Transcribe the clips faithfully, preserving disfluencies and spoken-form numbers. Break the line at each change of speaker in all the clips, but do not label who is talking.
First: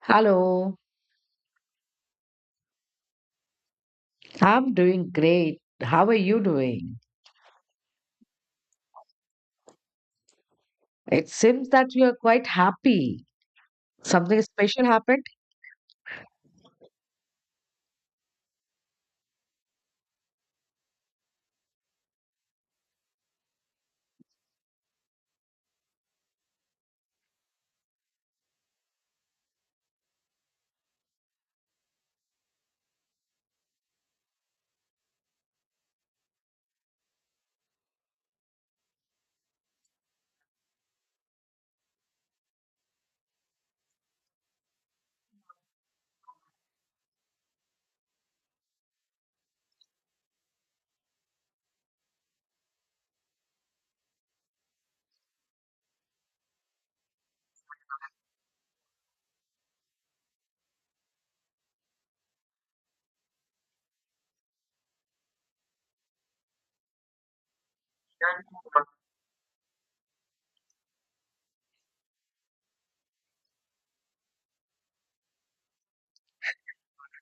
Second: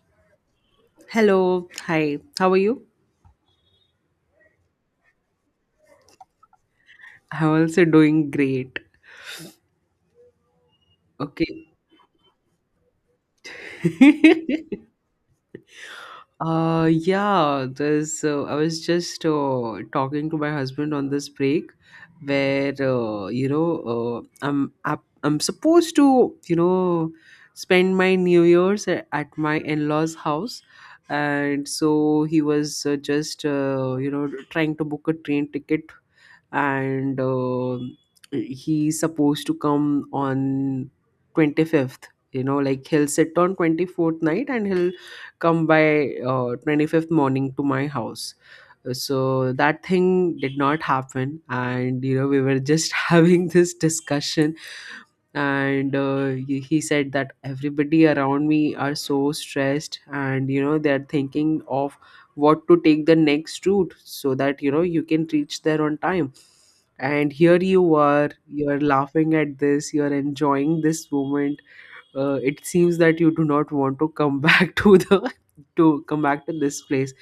Hello,
Hello. Hi. How are you?
I'm doing great. How are you doing?
I'm also doing great.
It seems
Okay.
that you are quite happy. Something special happened?
uh yeah, This, uh, I was just uh, talking to my husband on this break where uh, you know uh, I'm up- I'm supposed to, you know, spend my New Year's a- at my in-laws house. And so he was uh, just, uh, you know, trying to book a train ticket, and uh, he's supposed to come on twenty-fifth. You know, like, he'll sit on twenty-fourth night and he'll come by uh, twenty-fifth morning to my house. So that thing did not happen, and, you know, we were just having this discussion. And uh, he he said that everybody around me are so stressed, and, you know, they're thinking of what to take the next route so that, you know, you can reach there on time. And here you are, you're laughing at this, you're enjoying this moment. Uh, it seems that you do not want to come back to the to come back to this place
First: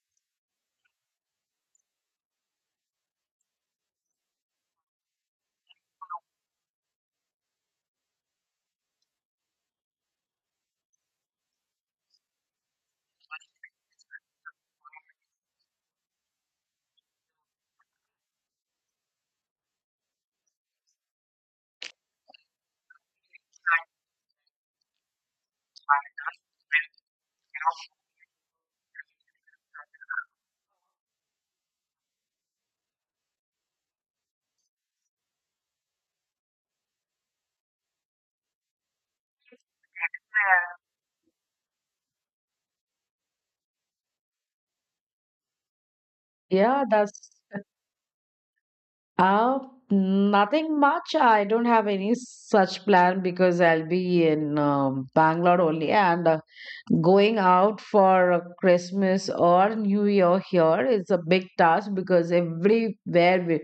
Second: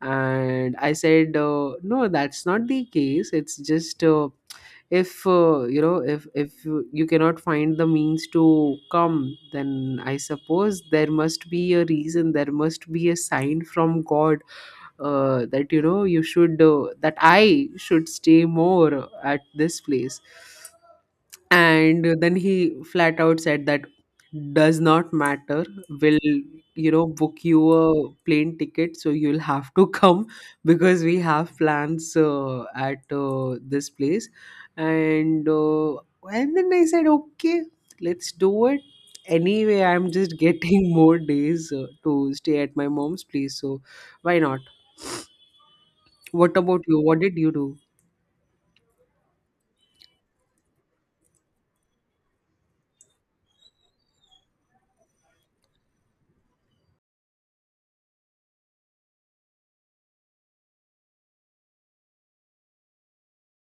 And I said, uh, no, that's not the case. It's just uh, if uh, you know, if if you cannot find the means to come, then I suppose there must be a reason, there must be a sign from God, uh, that, you know, you should uh, that I should stay more at this place. And then he flat out said that does not matter, we'll, you know, book you a plane ticket, so you'll have to come because we have plans uh, at uh, this place. And uh, and then I said, okay, let's do it. Anyway, I'm just getting more days uh, to stay at my mom's place, so why not? What about
Yeah,
you? What
that's
did you do?
uh nothing much. I don't have any such plan because I'll be in um, Bangalore only and uh, going out for uh, Christmas or New Year here is a big task, because everywhere we,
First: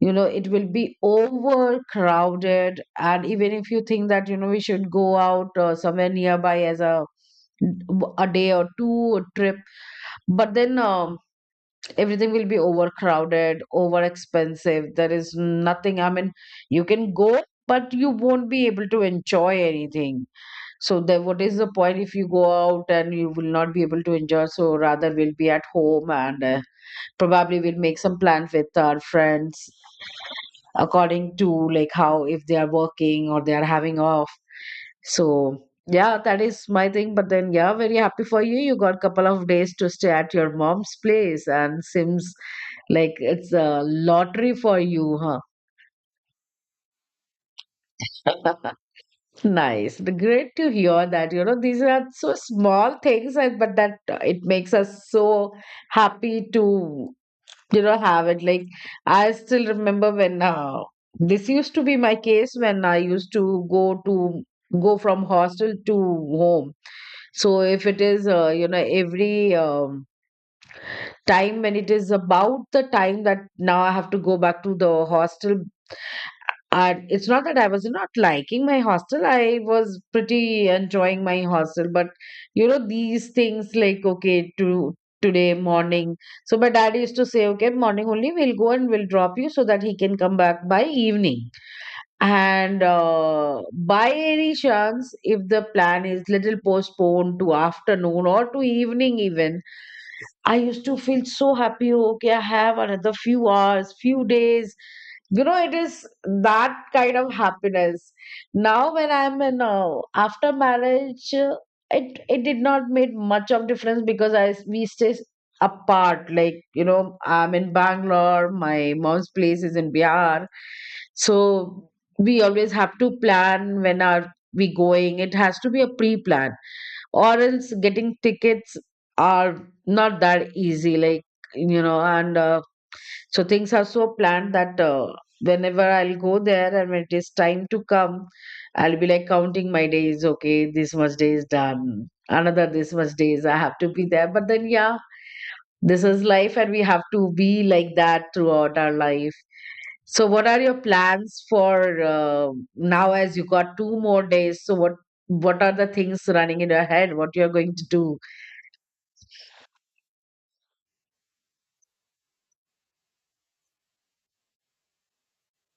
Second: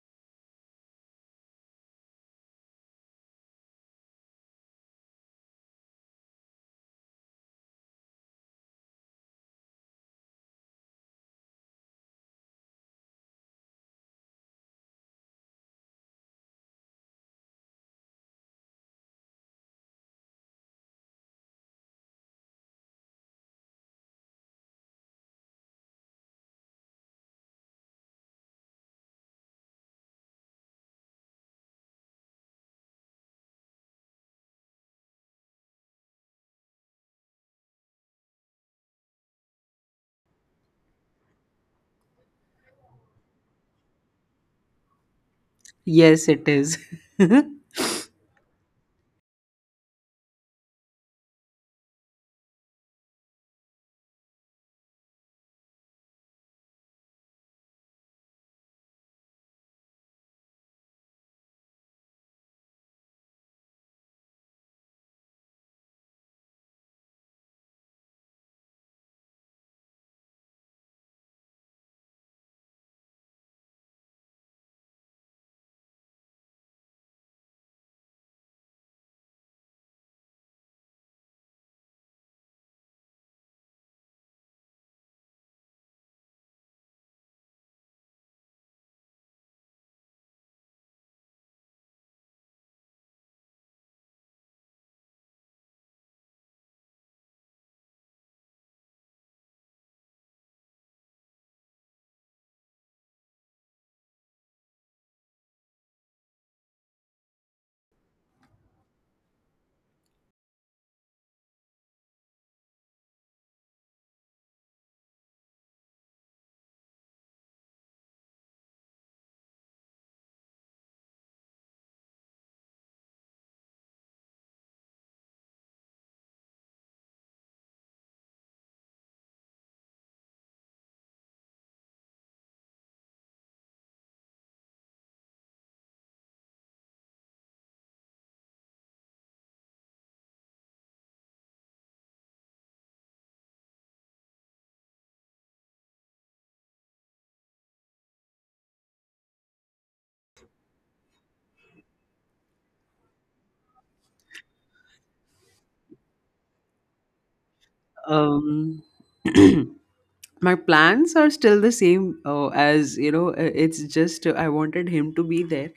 you know it will be overcrowded. And even if you think that you know we should go out uh, somewhere nearby as a a day or two trip, but then um, everything will be overcrowded, over expensive. There is nothing, I mean, you can go but you won't be able to enjoy anything. So then what is the point if you go out and you will not be able to enjoy? So rather we'll be at home and uh, probably we'll make some plan with our friends, according to like how if they are working or they are having off. So yeah, that is my thing, but then yeah, very happy for you, you got couple of days to stay at your mom's place and seems like it's a lottery for you.
Yes, it is.
Huh. Nice. The- Great to hear that. You know, these are so small things, and but that uh, it makes us so happy to. You don't have it. Like, I still remember when uh, this used to be my case when I used to go to go from hostel to home. So if it is, uh, you know, every um, time when it is about the time that now I have to go back to the hostel, and it's not that I was not liking my hostel. I was pretty enjoying my hostel, but you know these things like okay to today morning. So my dad used to say, okay, morning only we'll go and we'll drop you so that he can come back by evening. And uh, by any chance, if the plan is little postponed to afternoon or to evening even, I used to feel so happy. Okay, I have another few hours, few days. You know, it is that kind of happiness. Now, when I'm in uh, after marriage, uh, it it did not make much of difference because I s- we stay s- apart. Like, you know, I'm in Bangalore. My mom's place is in Bihar, so we always have to plan when are we going. It has to be a pre-plan, or else getting tickets are not that easy, like, you know and uh, so things are so planned that uh, whenever I'll go there and when it is time to come, I'll be like counting my days. Okay, this much day is done, another this much days I have to be there. But then yeah, this is life and we have to be like that throughout our life. So what are your plans for uh, now, as you got two more days, so what what are the things running in your head, what you're going to do?
um my plans are still the same, uh, as you know, uh, it's just uh, I wanted him to be there.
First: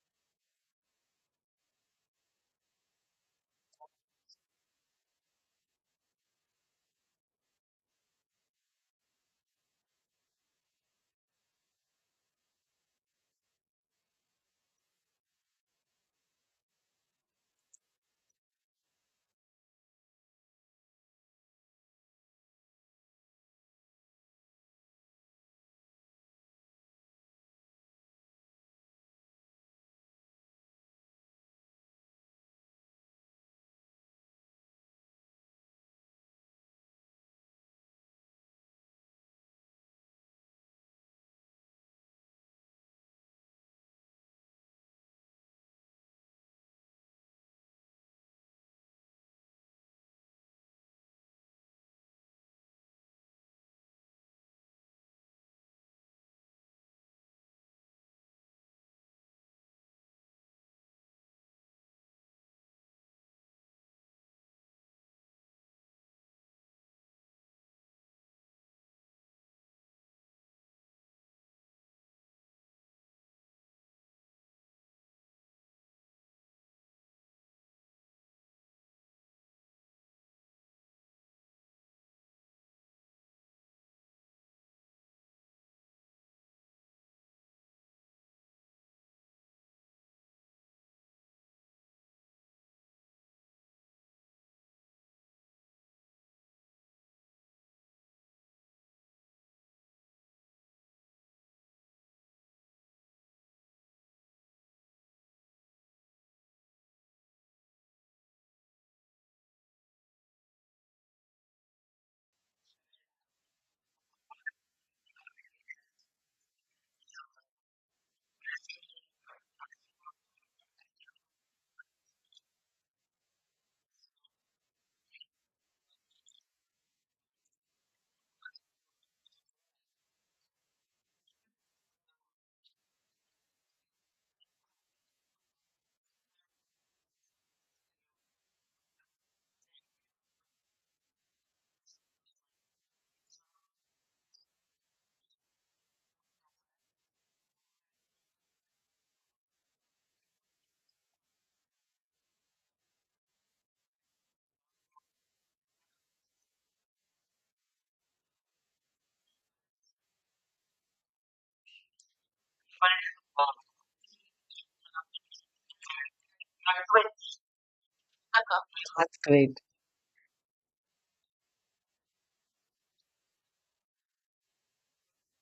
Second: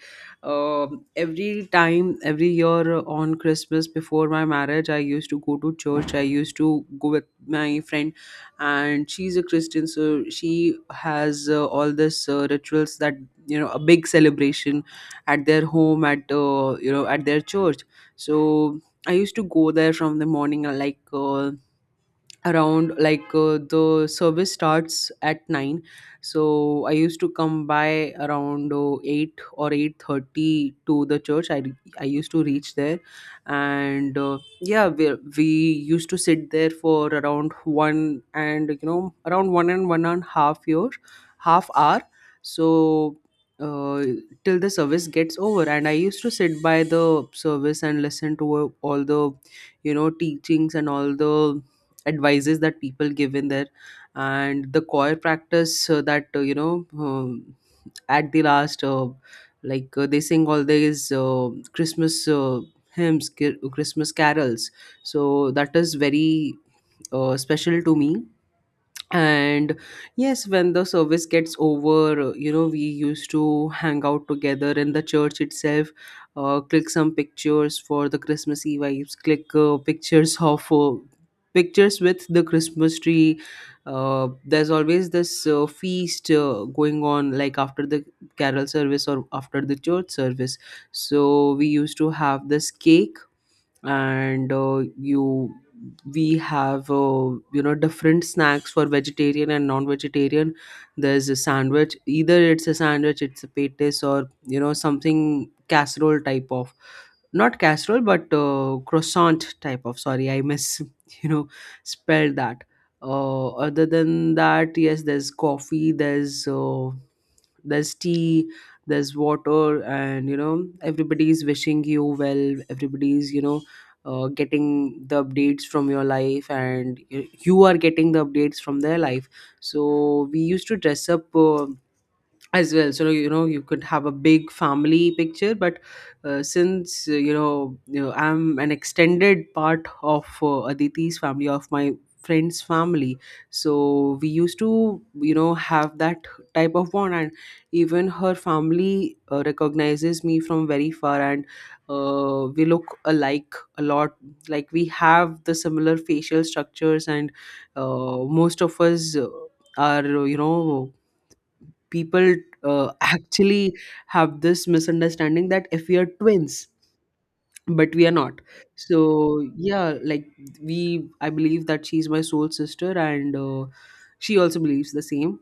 um, Every time, every year, uh, on Christmas before my marriage, I used to go to church. I used to go with my friend, and she's a Christian, so she has uh, all this, uh, rituals that, you know, a big celebration at their home, at uh, you know, at their church. So I used to go there from the morning, uh, like uh, around, like uh, the service starts at nine, so I used to come by around uh, eight or eight thirty to the church. I i used to reach there. And uh, yeah, we, we used to sit there for around one and you know around one and one and half year half hour. So uh, till the service gets over, and I used to sit by the service and listen to uh, all the, you know, teachings and all the advices that people give in there, and the choir practice, uh, that uh, you know um, at the last, uh, like uh, they sing all these uh, Christmas uh, hymns ki- Christmas carols. So that is very uh, special to me. And yes, when the service gets over, uh, you know, we used to hang out together in the church itself, uh, click some pictures for the Christmassy vibes, click uh, pictures of uh, pictures with the Christmas tree. Uh, there's always this uh, feast uh, going on like after the carol service or after the church service. So we used to have this cake, and uh, you we have, uh, you know, different snacks for vegetarian and non-vegetarian. There's a sandwich, either it's a sandwich, it's a patties, or, you know, something casserole type of, not casserole, but uh, croissant type of. Sorry, I miss you know spelled that. Uh, other than that, yes, there's coffee, there's uh, there's tea, there's water, and, you know, everybody's wishing you well, everybody's, you know, uh, getting the updates from your life, and y- you are getting the updates from their life. So we used to dress up uh, as well, so, you know, you could have a big family picture. But uh, since uh, you know you know, I'm an extended part of uh, Aditi's family, of my friend's family, so we used to, you know, have that type of bond. And even her family uh, recognizes me from very far, and uh, we look alike a lot. Like, we have the similar facial structures, and uh, most of us, uh, are, you know, people, uh, actually have this misunderstanding that if we are twins, but we are not.
That's
So
great.
yeah, like, we I believe that she's my soul sister, and uh, she also believes the same.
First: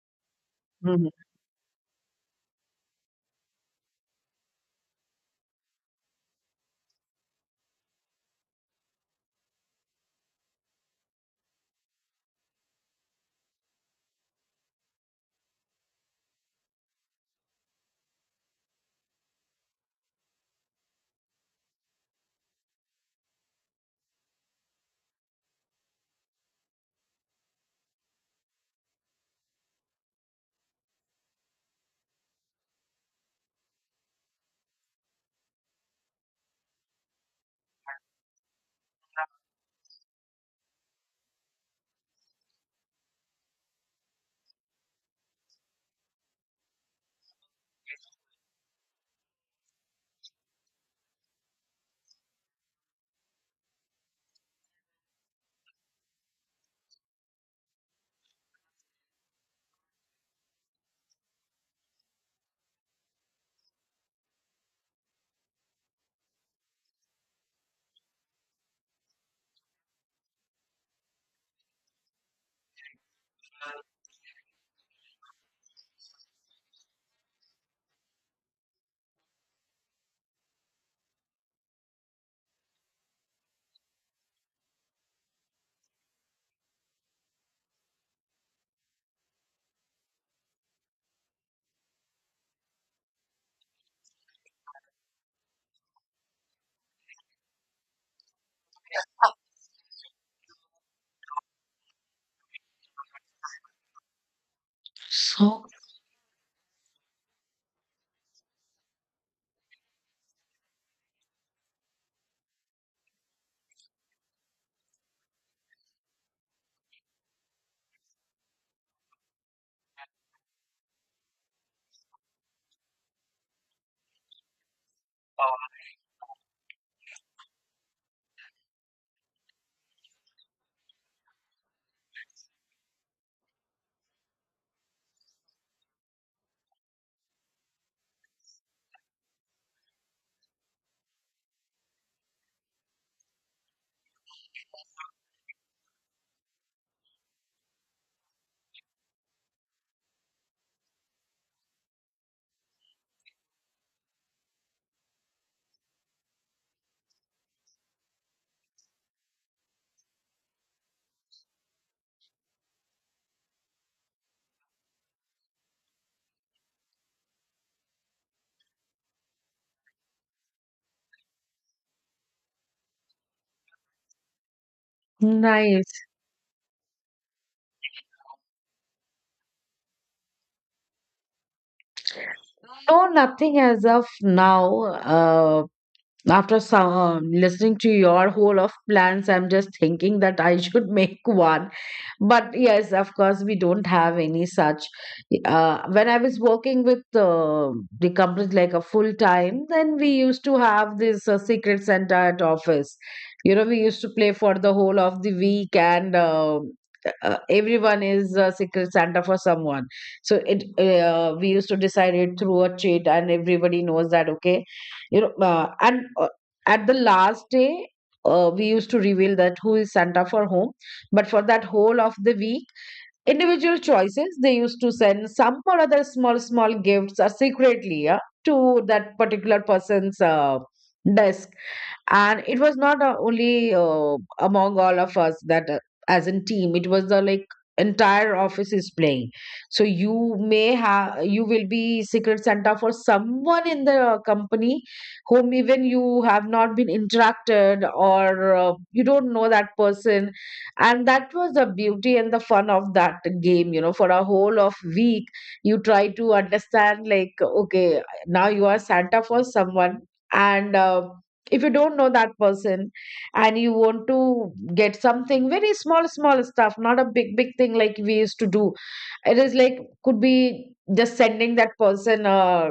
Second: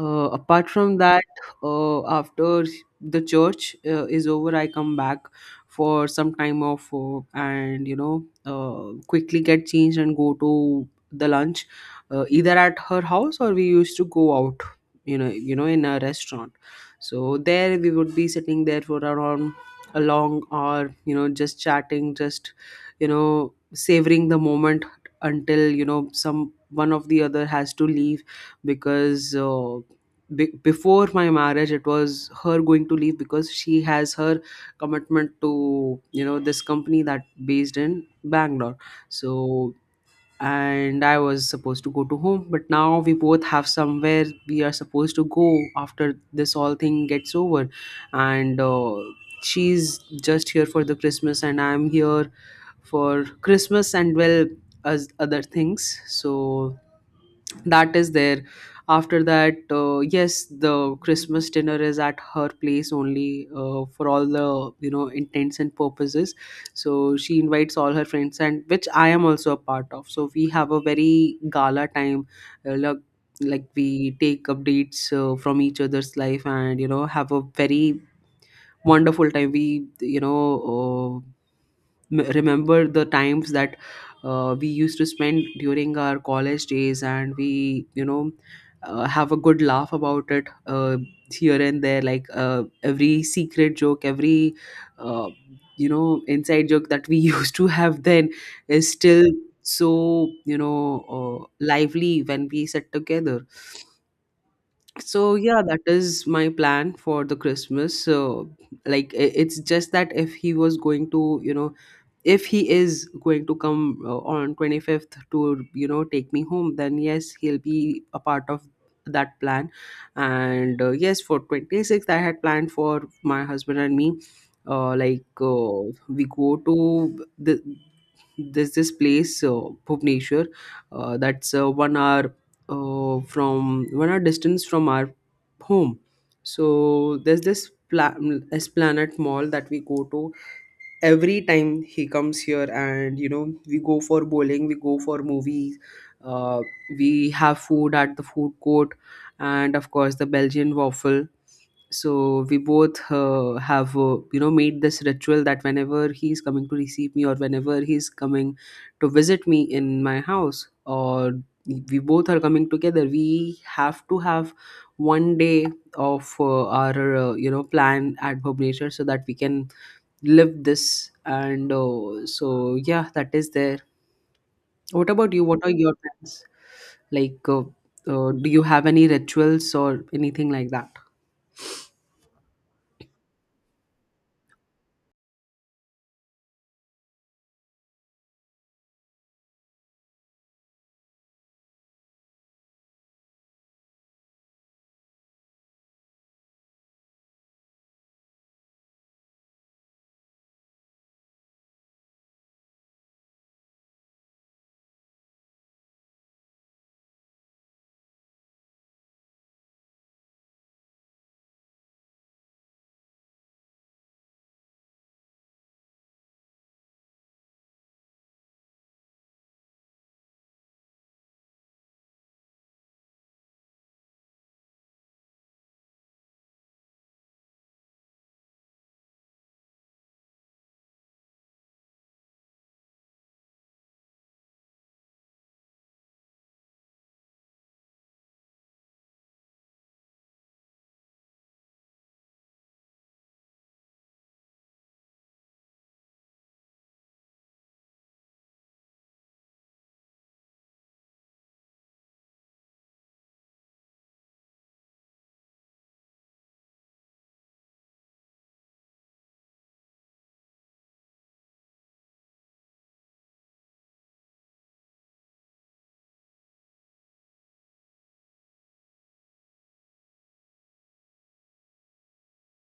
uh, Apart from
Mhm.
that, uh, after the church uh, is over, I come back for some time off, uh, and, you know, uh, quickly get changed and go to the lunch, uh, either at her house, or we used to go out, you know you know, in a restaurant. So there we would be sitting there for around along, or, you know, just chatting, just, you know, savoring the moment until, you know, some one of the other has to leave. Because uh, be- before my marriage, it was her going to leave because she has her commitment to, you know, this company that based in Bangalore. So and I was supposed to go to home. But now we both have somewhere we are supposed to go after this all thing gets over, and uh, she's just here for the Christmas, and I'm here for Christmas and well as other things. So that is there. After that, uh, yes, the Christmas dinner is at her place only, uh, for all the, you know, intents and purposes. So she invites all her friends, and which I am also a part of, so we have a very gala time, uh, like like we take updates uh, from each other's life, and, you know, have a very wonderful time. We, you know, uh, m- remember the times that uh, we used to spend during our college days, and we, you know, uh, have a good laugh about it, uh, here and there, like, uh, every secret joke, every, uh, you know, inside joke that we used to have then is still so, you know uh, lively when we sit together. So yeah,
So
that is my plan for the Christmas. So, like, i- it's just that if he was going to, you know, if he is going to come uh, on twenty-fifth to, you know, take me home, then yes, he'll be a part of that plan. And uh, yes, for twenty-sixth, I had planned for my husband and me, uh, like uh, we go to the, there's this place, uh, Bhubaneswar, uh, that's a one hour uh, from one hour distance from our home. So there's this pla- mm, Esplanade Mall that we go to every time he comes here, and, you know, we go for bowling, we go for movies, uh, we have food at the food court, and of course the Belgian waffle. So we both uh, have, uh, you know, made this ritual that whenever he's coming to receive me, or whenever he's coming to visit me in my house, or we both are coming together, we have to have one day of uh, our uh, you know, plan at Bhub Nature so that we can live this. And uh, so yeah, that is there. What about you? What are your
nice.
plans? Like, uh, uh, do you have any rituals or anything like that?
No, nothing as of now. Uh, after some, listening to your whole of plans, I'm just thinking that I should make one. But yes, of course, we don't have any such. Uh, when I was working with uh, the company like a full time, then we used to have this uh, secret center at office. You know, we used to play for the whole of the week, and uh, uh, everyone is a secret Santa for someone. So it uh, we used to decide it through a cheat, and everybody knows that. Okay, you know, uh, and uh, at the last day. Uh, we used to reveal that who is Santa for whom, but for that whole of the week, individual choices, they used to send some or other small, small gifts uh, secretly, yeah, to that particular person's uh, desk. And it was not uh, only uh, among all of us that uh, as a team, it was the like entire office is playing. So you may have you will be secret Santa for someone in the company whom even you have not been interacted, or uh, you don't know that person. And that was the beauty and the fun of that game, you know for a whole of week. You try to understand, like, okay, now you are Santa for someone, and uh, if you don't know that person and you want to get something very small small stuff, not a big big thing like we used to do. It is like could be just sending that person uh,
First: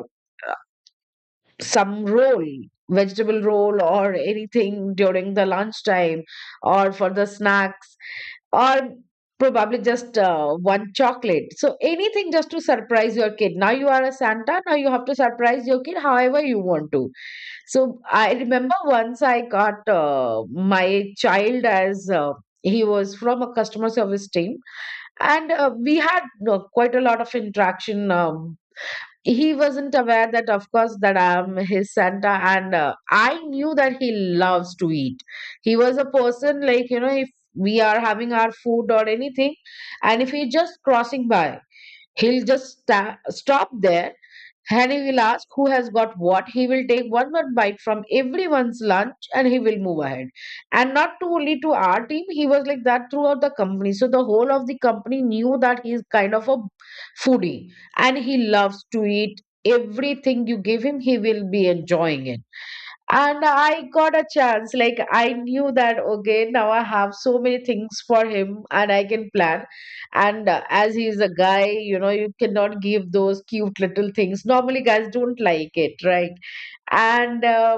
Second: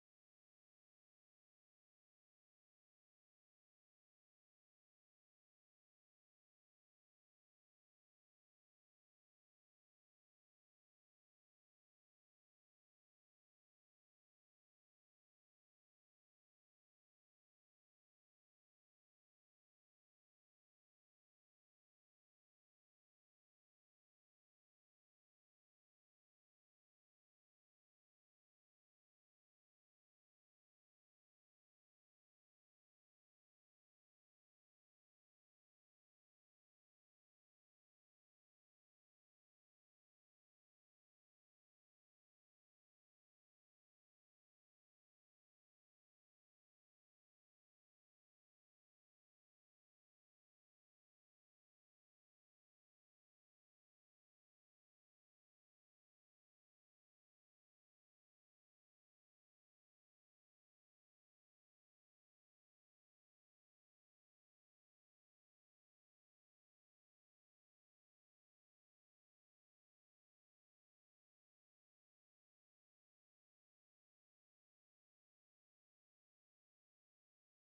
some roll vegetable roll or anything during the lunchtime, or for the snacks, or probably just uh, one chocolate. So anything just to surprise your kid. Now you are a Santa, now you have to surprise your kid however you want to. So I remember once I got uh, my child as uh, he was from a customer service team, and uh, we had uh, quite a lot of interaction. Uh, he wasn't aware that, of course, that I'm his Santa, and uh, I knew that he loves to eat. He was a person like, you know if we are having our food or anything and if he's just crossing by, he'll just sta- stop there. Henry will ask who has got what. He will take one one bite from everyone's lunch and he will move ahead. And not to only to our team, he was like that throughout the company. So the whole of the company knew that he is kind of a foodie and he loves to eat everything you give him, he will be enjoying it. And I got a chance, like, I knew that okay, now I have so many things for him and I can plan, and uh, as he's a guy, you know you cannot give those cute little things, normally guys don't like it, right? And uh,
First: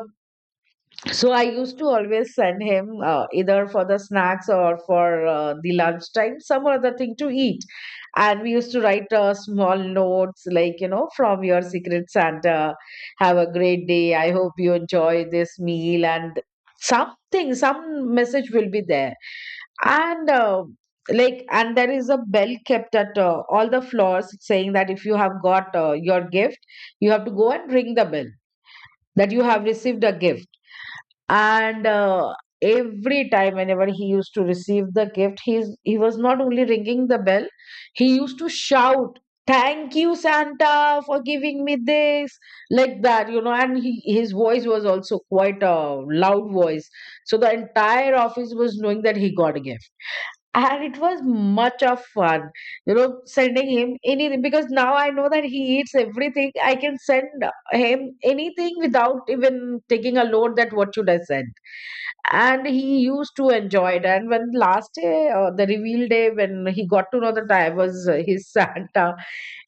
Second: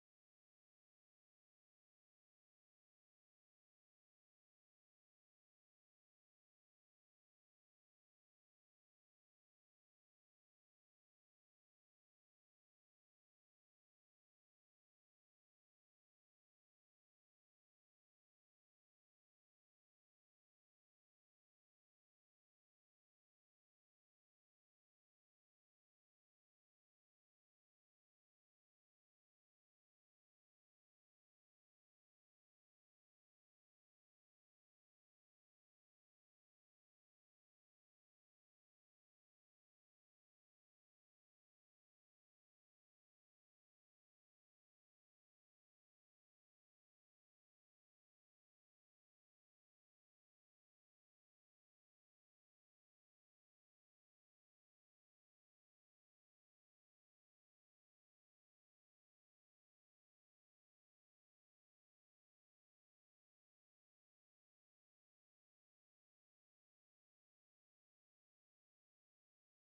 so I used to always send him uh, either for the snacks or for uh, the lunchtime, some other thing to eat. And we used to write uh, small notes like, you know, from your secret Santa, have a great day. I hope you enjoy this meal, and something, some message will be there. And uh, like, and there is a bell kept at uh, all the floors saying that if you have got uh, your gift, you have to go and ring the bell that you have received a gift. And uh, every time whenever he used to receive the gift, he's he was not only ringing the bell, he used to shout, thank you Santa for giving me this, like that, you know and he, his voice was also quite a loud voice, so the entire office was knowing that he got a gift. And it was much of fun, you know sending him anything, because now I know that he eats everything. I can send him anything without even taking a load that what should I send, and he used to enjoy it. And when last day, uh, the reveal day, when he got to know that I was uh, his Santa,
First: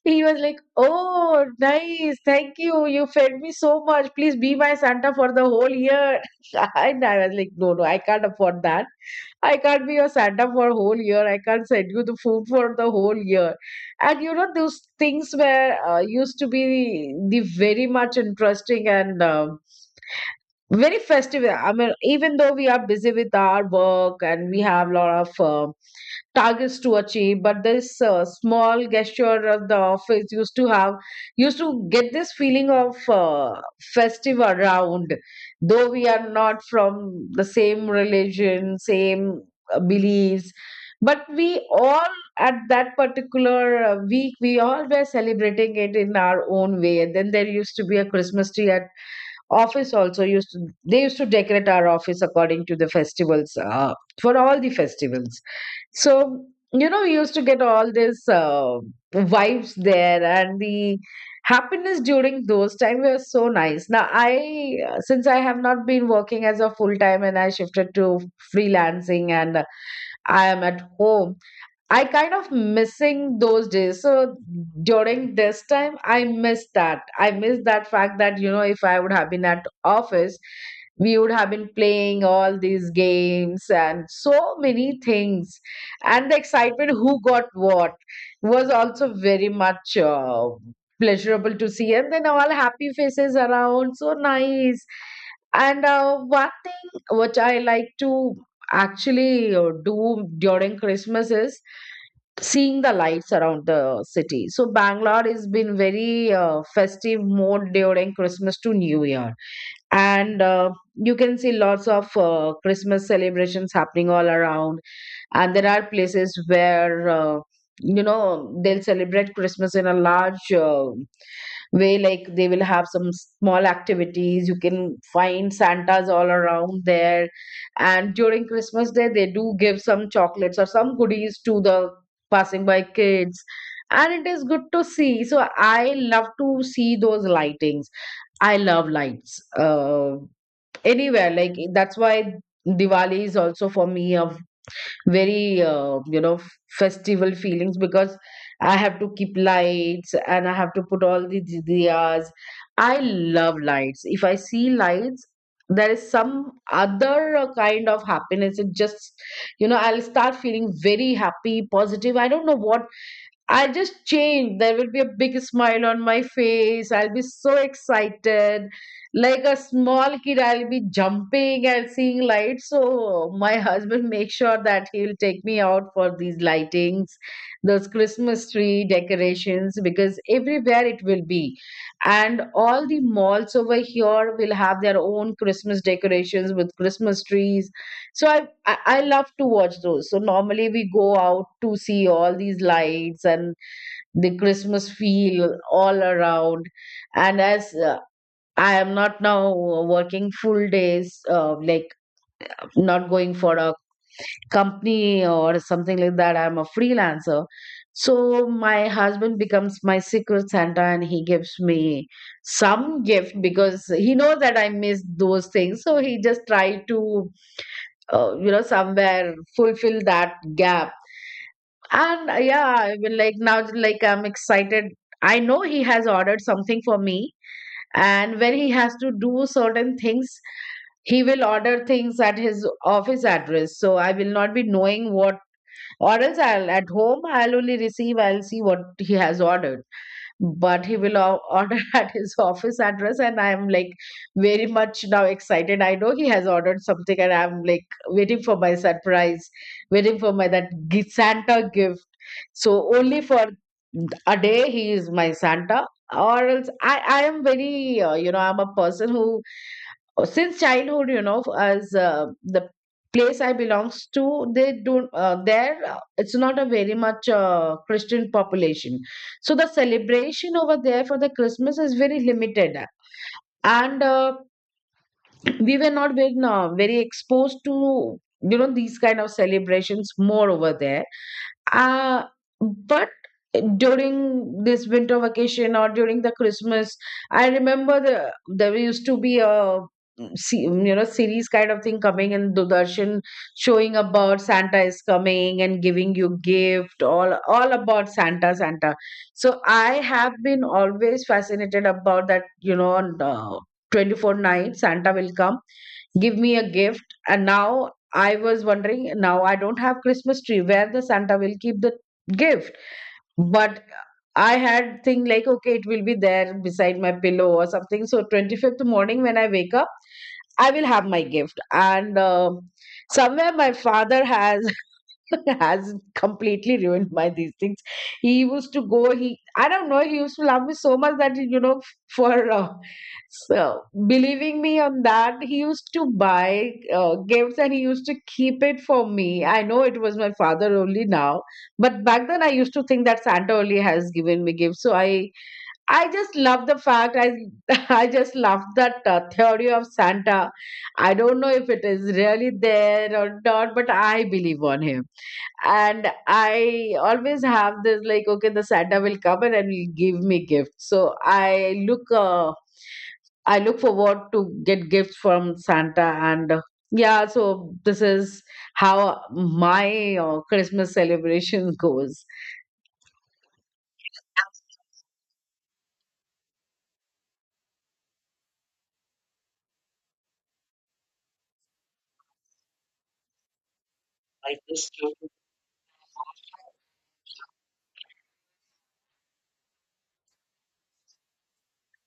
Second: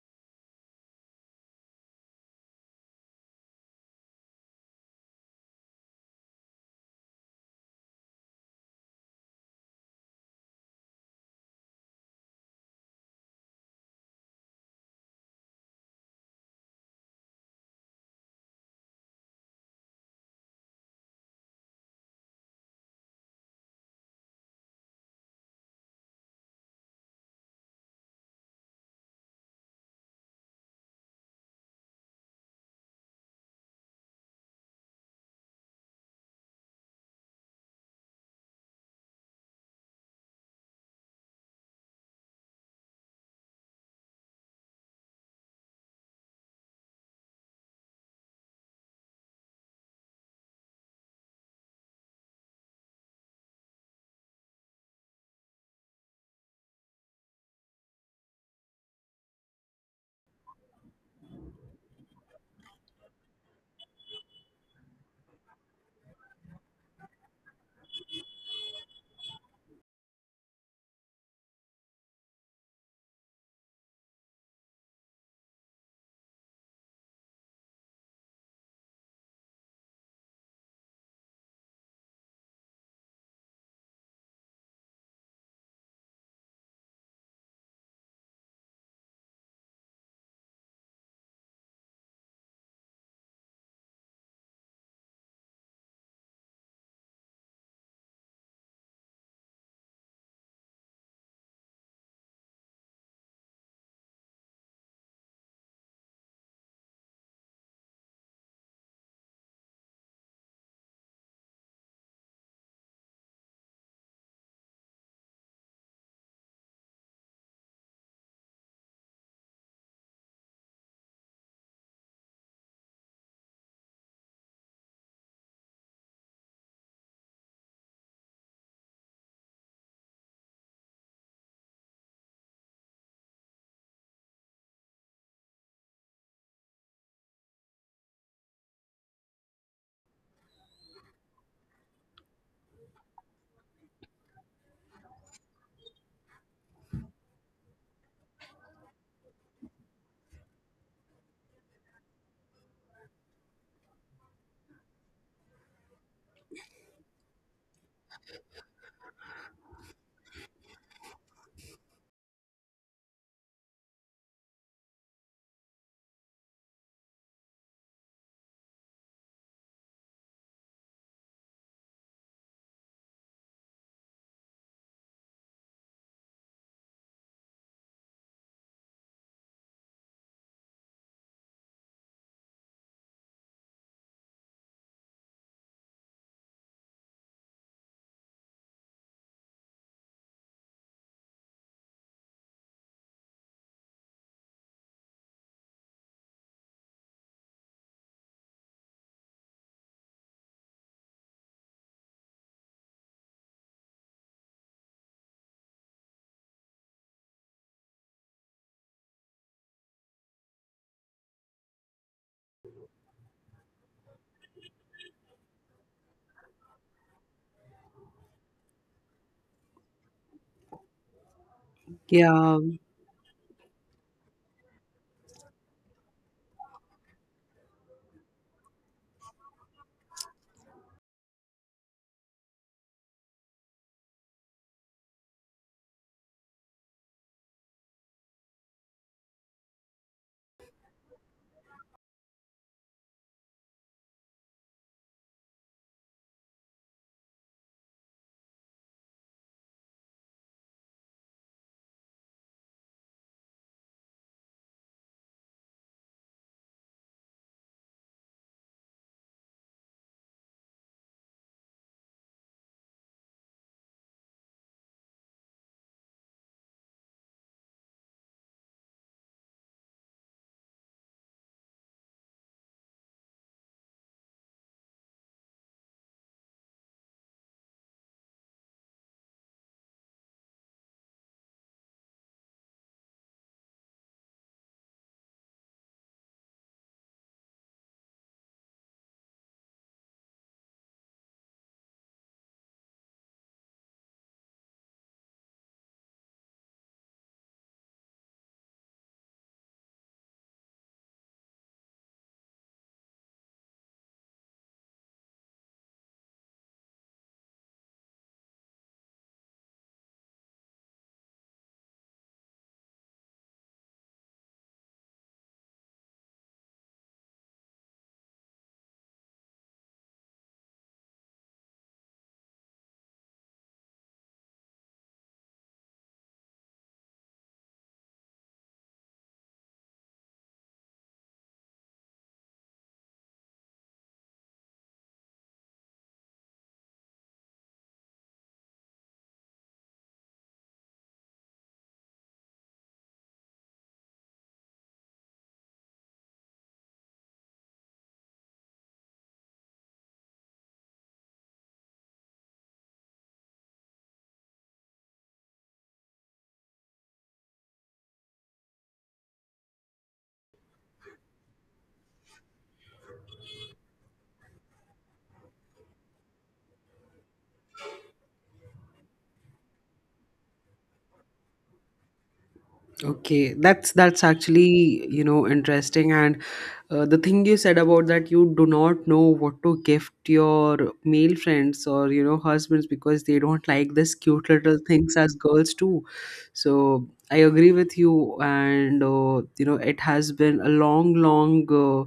he was like, oh nice, thank you, you fed me so much, please be my Santa for the whole year. And I was like, no no, I can't afford that. I can't be your Santa for a whole year. I can't send you the food for the whole year. And you know, those things were uh, used to be the, very much interesting and um very festive. I mean, even though we are busy with our work and we have a lot of uh, targets to achieve, but this uh, small gesture of the office used to have used to get this feeling of uh, festive around, though we are not from the same religion, same uh, beliefs, but we all at that particular uh, week we all were celebrating it in our own way. And then there used to be a Christmas tree at office, also used to they used to decorate our office according to the festivals uh, for all the festivals. So, you know, we used to get all this uh, vibes there, and the happiness during those time were so nice. Now, I uh, since I have not been working as a full time, and I shifted to freelancing, and I am at home, I kind of missing those days. So during this time, I miss that. I miss that fact that, you know, if I would have been at office, we would have been playing all these games and so many things. And the excitement who got what was also very much uh, pleasurable to see. And then all happy faces around, so nice. And uh, one thing which I like to actually uh, do during Christmas is seeing the lights around the city. So Bangalore has been very uh, festive mode during Christmas to New Year, and uh, you can see lots of uh, Christmas celebrations happening all around. And there are places where uh, you know they'll celebrate Christmas in a large. Uh, way. Like, they will have some small activities. You can find santas all around there, and during Christmas day they do give some chocolates or some goodies to the passing by kids, and it is good to see. So I love to see those lightings. I love lights uh, anywhere. Like, that's why Diwali is also for me a very uh, you know festival feelings, because I have to keep lights and I have to put all the di- diyas. I love lights. If I see lights, there is some other uh, kind of happiness. It just, you know, I'll start feeling very happy, positive, I don't know what. I'll just change. There will be a big smile on my face. I'll be so excited. Like a small kid, I'll be jumping and seeing lights. So my husband makes sure that he'll take me out for these lightings, those Christmas tree decorations, because everywhere it will be. And all the malls over here will have their own Christmas decorations with Christmas trees. So I, I I love to watch those. So normally we go out to see all these lights and the Christmas feel all around. And as uh, I am not now working full days, uh, like not going for a company or something like that, I'm a freelancer. So my husband becomes my secret Santa and he gives me some gift because he knows that I miss those things. So he just try to, uh, you know, somewhere fulfill that gap. And uh,
Yeah.
yeah, I will like now, like I'm excited. I know he has ordered something for me, and when he has to do certain things, he will order things at his office address. So I will not be knowing what, or else I'll at home I'll only receive. I'll see what he has ordered, but he will o- order at his office address, and I am like very much now excited. I know he has ordered something and I'm like waiting for my surprise, waiting for my that gi- Santa gift. So only for a day he is my Santa. Or else i i am very uh, you know I'm a person who uh, since childhood, you know, as uh, the place I belongs to, they don't uh, there uh, it's not a very much uh, Christian population. So the celebration over there for the Christmas is very limited. And uh, we were not very, uh, very exposed to, you know, these kind of celebrations more over there. uh, but during this winter vacation or during the Christmas, I remember the, there used to be a mm, se- you know series kind of thing coming in Doordarshan showing about Santa is coming and giving you gift, all all about Santa, Santa. So I have been always fascinated about that, you know, on uh, twenty four night Santa will come give me a gift. And now I was wondering, now I don't have Christmas tree where the Santa will keep the gift. But I had think like, okay, it will be there beside my pillow or something. So twenty-fifth morning when I wake up, I will have my gift. And um somewhere my father has has completely ruined my these things. He used to go. He I don't know. He used to love me so much that, you know, for uh, so believing me on that. He used to buy uh, gifts and he used to keep it for me. I know it was my father only now, but back then I used to think that Santa only has given me gifts. So I I just love the fact. I I just love that uh, theory of Santa. I don't know if it is really there or not, but I believe on him. And I always have this like, okay, the Santa will come and will give me gifts. So I look uh, I look forward to get gifts from Santa. And uh, yeah, so this is how my uh, Christmas celebration goes.
Okay, that's that's actually, you know, interesting. And uh, the thing you said about that you do not know what to gift your male friends, or, you know, husbands, because they don't like this cute little things as girls too. So I agree with you. And, uh, you know, it has been a long, long uh,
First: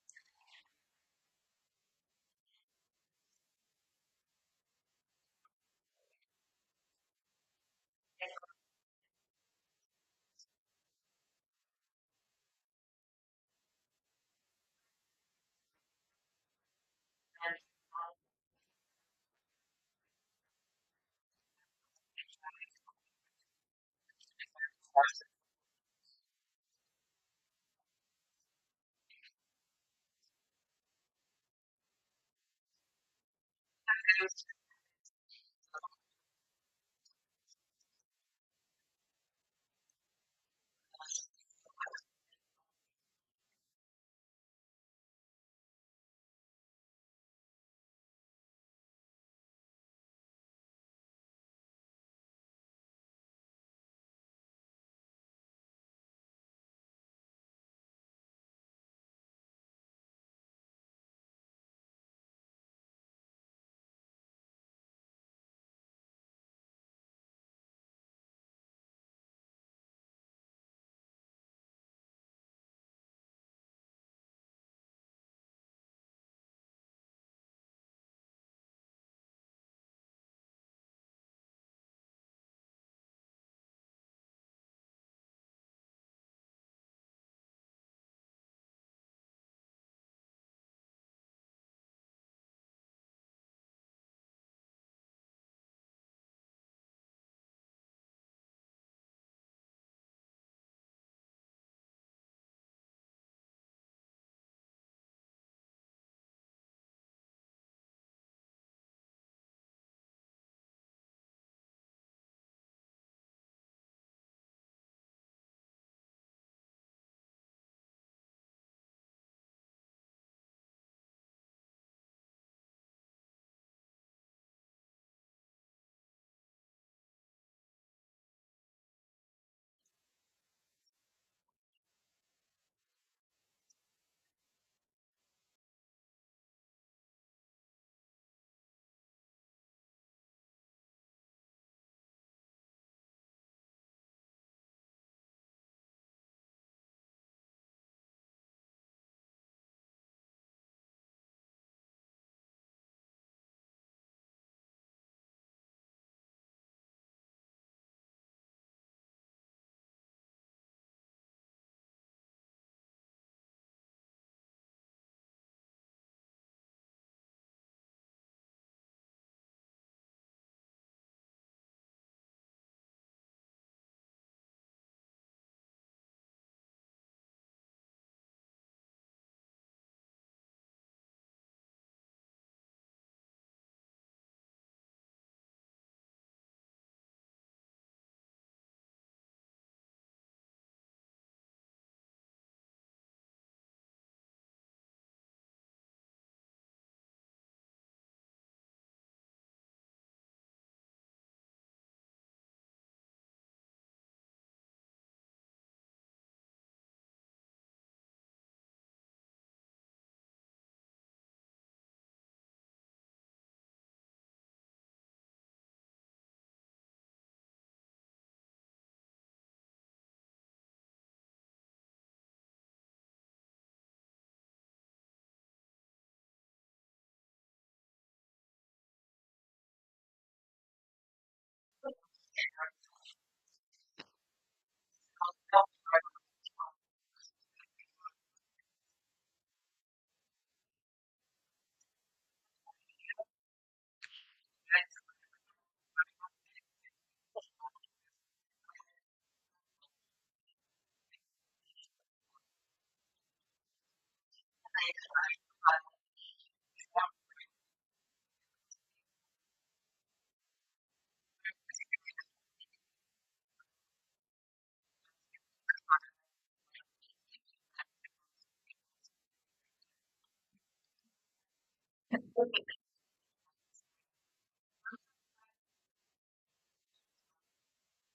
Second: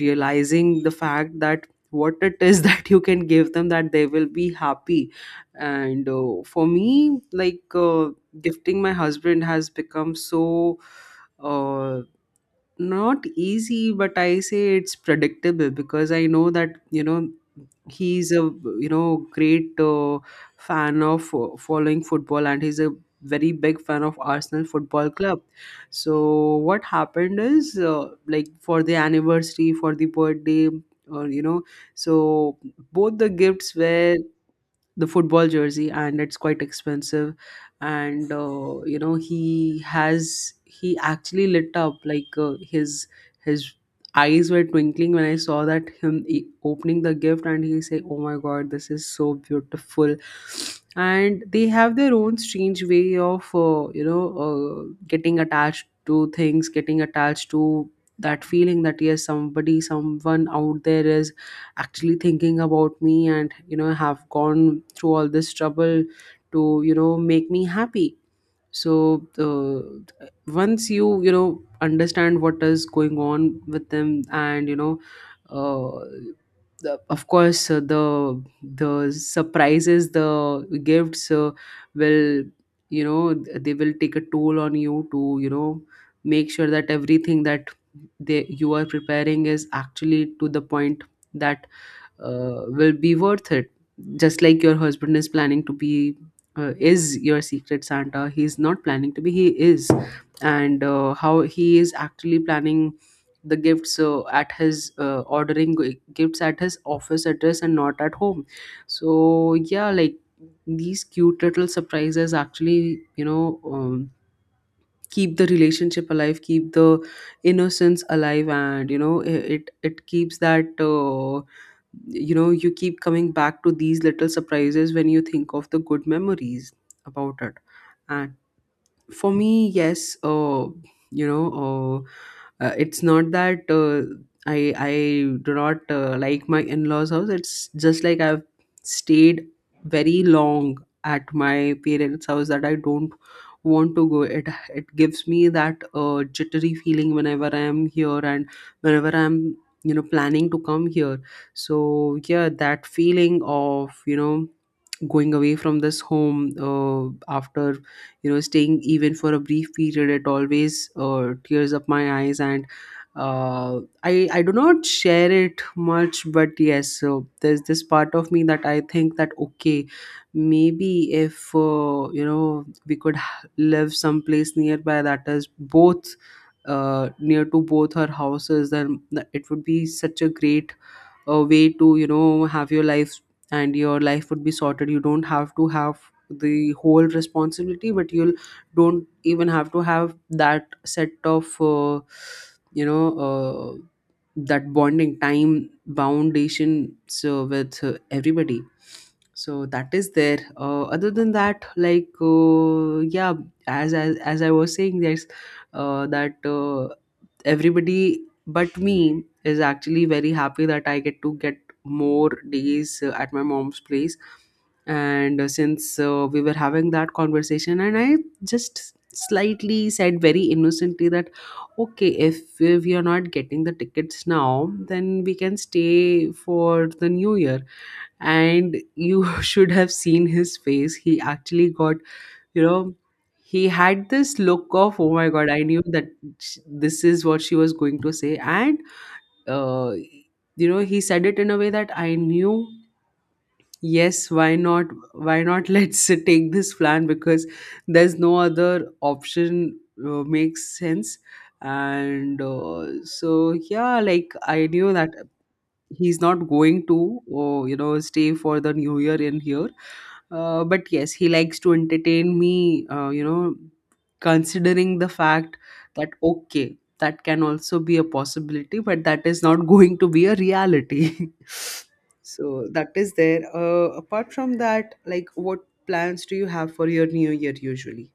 realizing the fact that what it is that you can give them that they will be happy and uh, for me like uh, gifting my husband has become so uh, not easy, but I say it's predictable because I know that, you know he's a, you know great uh, fan of uh, following football, and he's a very big fan of Arsenal Football Club. So what happened is, uh, like for the anniversary, for the birthday, or you know, so both the gifts were the football jersey, and it's quite expensive. And uh, you know, he has he actually lit up like, uh, his his eyes were twinkling when I saw that him e- opening the gift, and he say, oh my god, this is so beautiful. And they have their own strange way of uh, you know, uh, getting attached to things, getting attached to that feeling that yes, somebody, someone out there is actually thinking about me and, you know, have gone through all this trouble to, you know, make me happy. So uh, once you, you know, understand what is going on with them, and you know, uh, the, of course, uh, the the surprises, the gifts uh, will, you know, th- they will take a toll on you to, you know, make sure that everything that they you are preparing is actually to the point that uh, will be worth it. Just like your husband is planning to be, uh, is your secret Santa. He's not planning to be, he is. And uh, how he is actually planning the gifts, uh, at his, uh, ordering g- gifts at his office address and not at home. So yeah, like these cute little surprises actually, you know, um, keep the relationship alive, keep the innocence alive, and you know, i- it it keeps that, uh, you know, you keep coming back to these little surprises when you think of the good memories about it. And for me, yes, uh you know, uh, uh it's not that, uh, i i do not, uh, like my in-laws house. It's just like I've stayed very long at my parents house that I don't want to go. it it gives me that, uh, jittery feeling whenever I am here, and whenever I'm, you know, planning to come here. So yeah, that feeling of, you know, going away from this home uh, after, you know, staying even for a brief period, it always, uh, tears up my eyes. And uh, I I do not share it much, but yes, so there's this part of me that I think that, okay, maybe if, uh, you know, we could h- live someplace nearby that is both, uh, near to both our houses, then th- it would be such a great, uh, way to, you know, have your life, and your life would be sorted. You don't have to have the whole responsibility, but you'll don't even have to have that set of, uh, you know, uh, that bonding time, foundation so, with, uh, everybody. So that is there, uh, other than that, like, uh, yeah, as, as as I was saying, there's, uh, that, uh, everybody but me is actually very happy that I get to get more days, uh, at my mom's place. And uh, since, uh, we were having that conversation, and I just slightly said very innocently that, okay, if, if we are not getting the tickets now, then we can stay for the new year. And you should have seen his face. He actually got, you know, he had this look of, oh my god, I knew that, sh- this is what she was going to say. And uh, you know, he said it in a way that I knew, yes, why not, why not, let's take this plan because there's no other option. Uh, makes sense. And uh, so yeah, like I knew that he's not going to, oh, you know, stay for the new year in here. Uh, but yes, he likes to entertain me, uh, you know, considering the fact that okay, that can also be a possibility, but that is not going to be a reality. So that is there, uh, apart from that, like, what plans do you have for your new year usually?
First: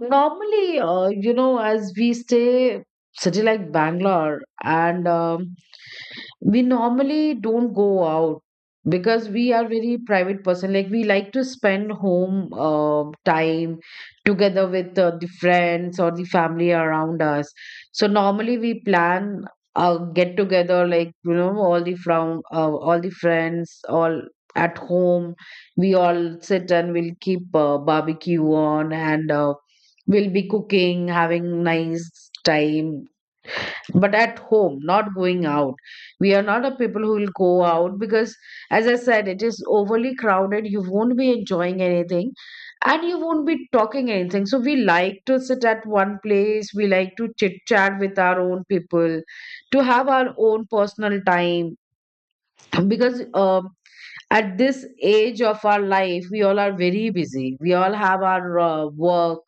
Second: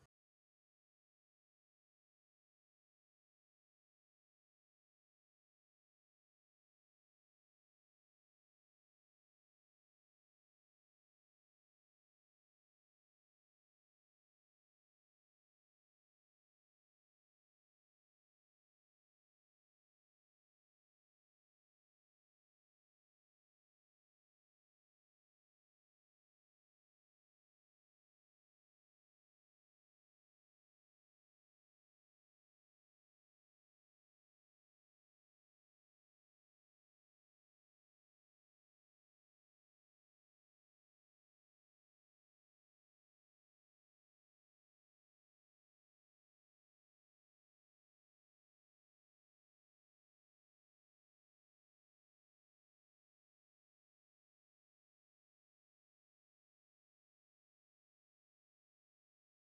Normally, uh, you know, as we stay city like Bangalore, and um, we normally don't go out because we are very private person. Like, we like to spend home uh, time together with uh, the friends or the family around us. So normally we plan a get together, like, you know, all the from uh, all the friends, all at home. We all sit and we'll keep uh, barbecue on and. Uh, we'll be cooking, having nice time, but at home, not going out. We are not a people who will go out because, as I said, it is overly crowded. You won't be enjoying anything and you won't be talking anything. So, we like to sit at one place, we like to chit chat with our own people, to have our own personal time, because um at this age of our life we all are very busy. We all have our uh, work.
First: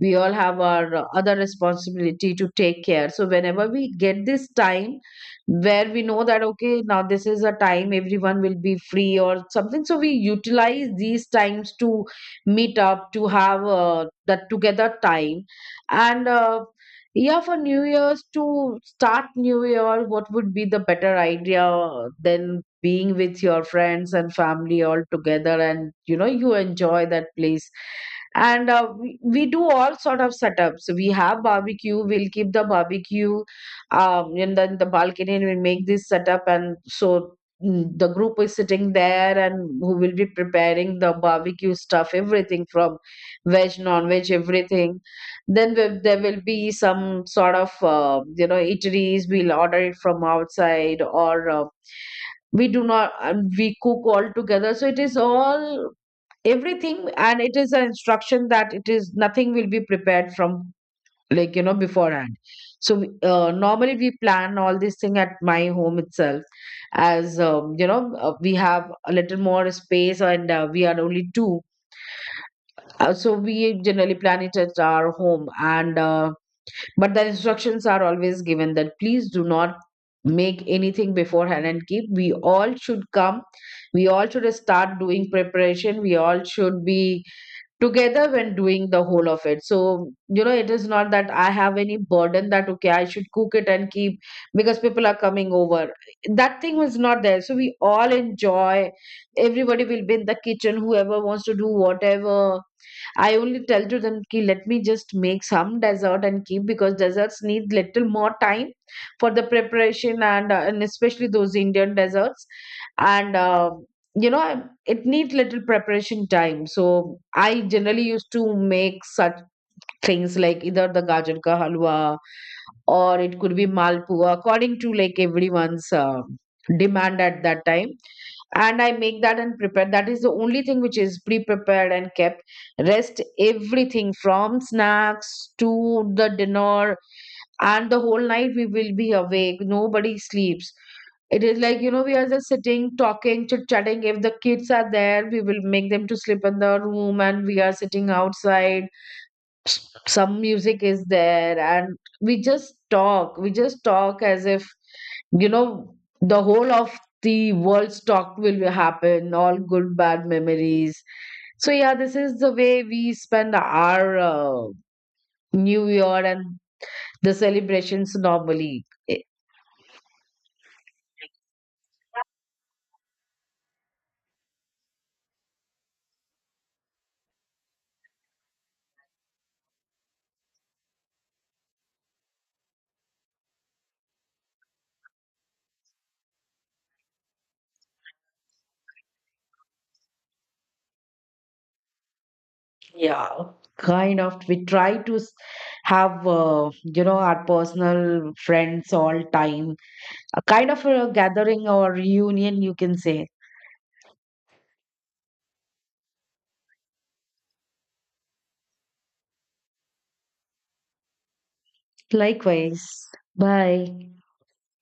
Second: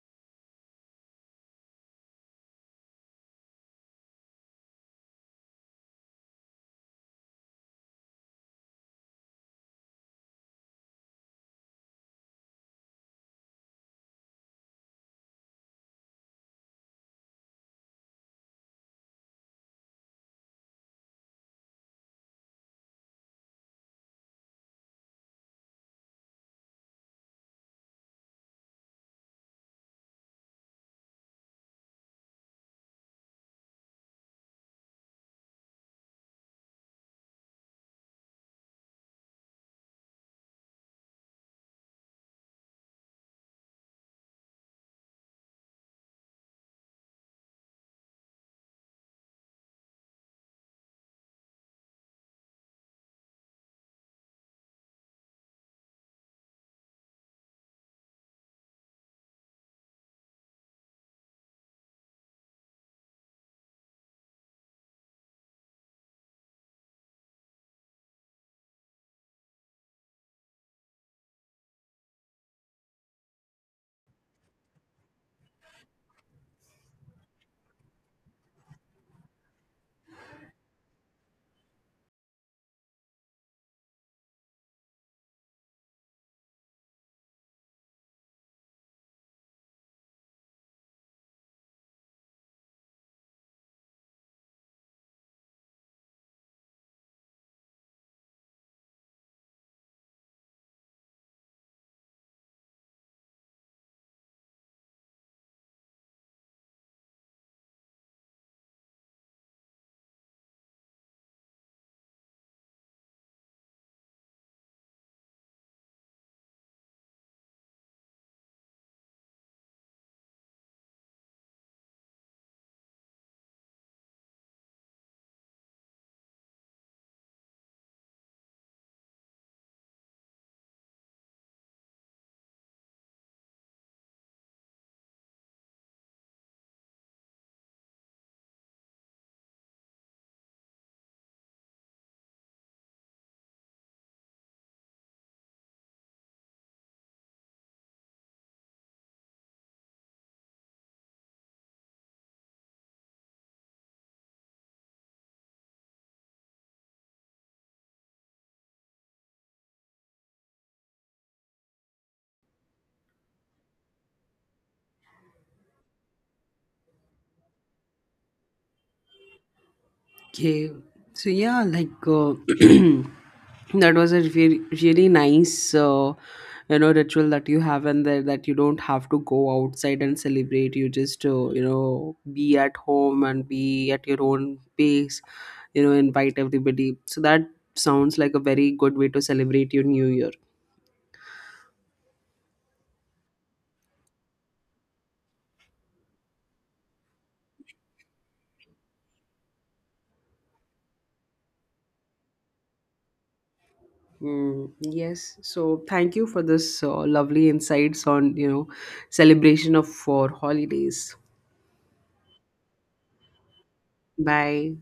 We all have our uh, other responsibility to take care. So whenever we get this time where we know that okay, now this is a time everyone will be free or something, so we utilize these times to meet up, to have uh, that together time. And uh, yeah, for new year's, to start new year, what would be the better idea than being with your friends and family all together, and you know, you enjoy that place. And uh, we, we do all sort of setups. We have barbecue, we'll keep the barbecue um and then the balcony, and we make this setup. And so mm, the group is sitting there, and who will be preparing the barbecue stuff, everything from veg, non-veg, everything. Then we, there will be some sort of uh, you know eateries, we'll order it from outside, or uh, we do not, and we cook all together. So it is all everything, and it is an instruction that it is nothing will be prepared from, like, you know, beforehand. So we- uh, normally we plan all this thing at my home itself, as um, you know uh, we have a little more space, and uh, we are only two. Uh, so we generally plan it at our home. And uh, but the instructions are always given that, please do not make anything beforehand and keep. We all should come. We all should start doing preparation. We all should be together when doing the whole of it. So, you know, it is not that I have any burden that, okay, I should cook it and keep because people are coming over. That thing was not there. So we all enjoy. Everybody will be in the kitchen, whoever wants to do whatever. I only tell to them, "Ki, let me just make some dessert and keep, because desserts need little more time for the preparation, and, uh, and especially those Indian desserts. And uh, you know, it needs little preparation time. So I generally used to make such things, like either the gajar ka halwa, or it could be malpua, according to like everyone's uh, demand at that time. And I make that and prepare. That is the only thing which is pre-prepared and kept. Rest everything from snacks to the dinner, and the whole night we will be awake. Nobody sleeps. It is like, you know, we are just sitting, talking, chit-chatting. If the kids are there, we will make them to sleep in the room, and we are sitting outside. Some music is there and we just talk. We just talk as if, you know, the whole of the world's talk will happen, all good bad memories. So yeah, this is the way we spend our uh, new year and the celebrations normally. Eh,
Okay, so yeah, like uh, that was a very, really nice, uh, you know, ritual that you have, and there that you don't have to go outside and celebrate. You just, uh, you know, be at home and be at your own pace. You know, invite everybody. So that sounds like a very good way to celebrate your new year.
yeah. Kind of we try to s- have uh, you know our personal friends all time, a kind of a gathering or reunion, you can say.
Mm, yes. So thank you for this uh, lovely insights on, you know, celebration of for holidays.
Likewise. Bye.
Bye.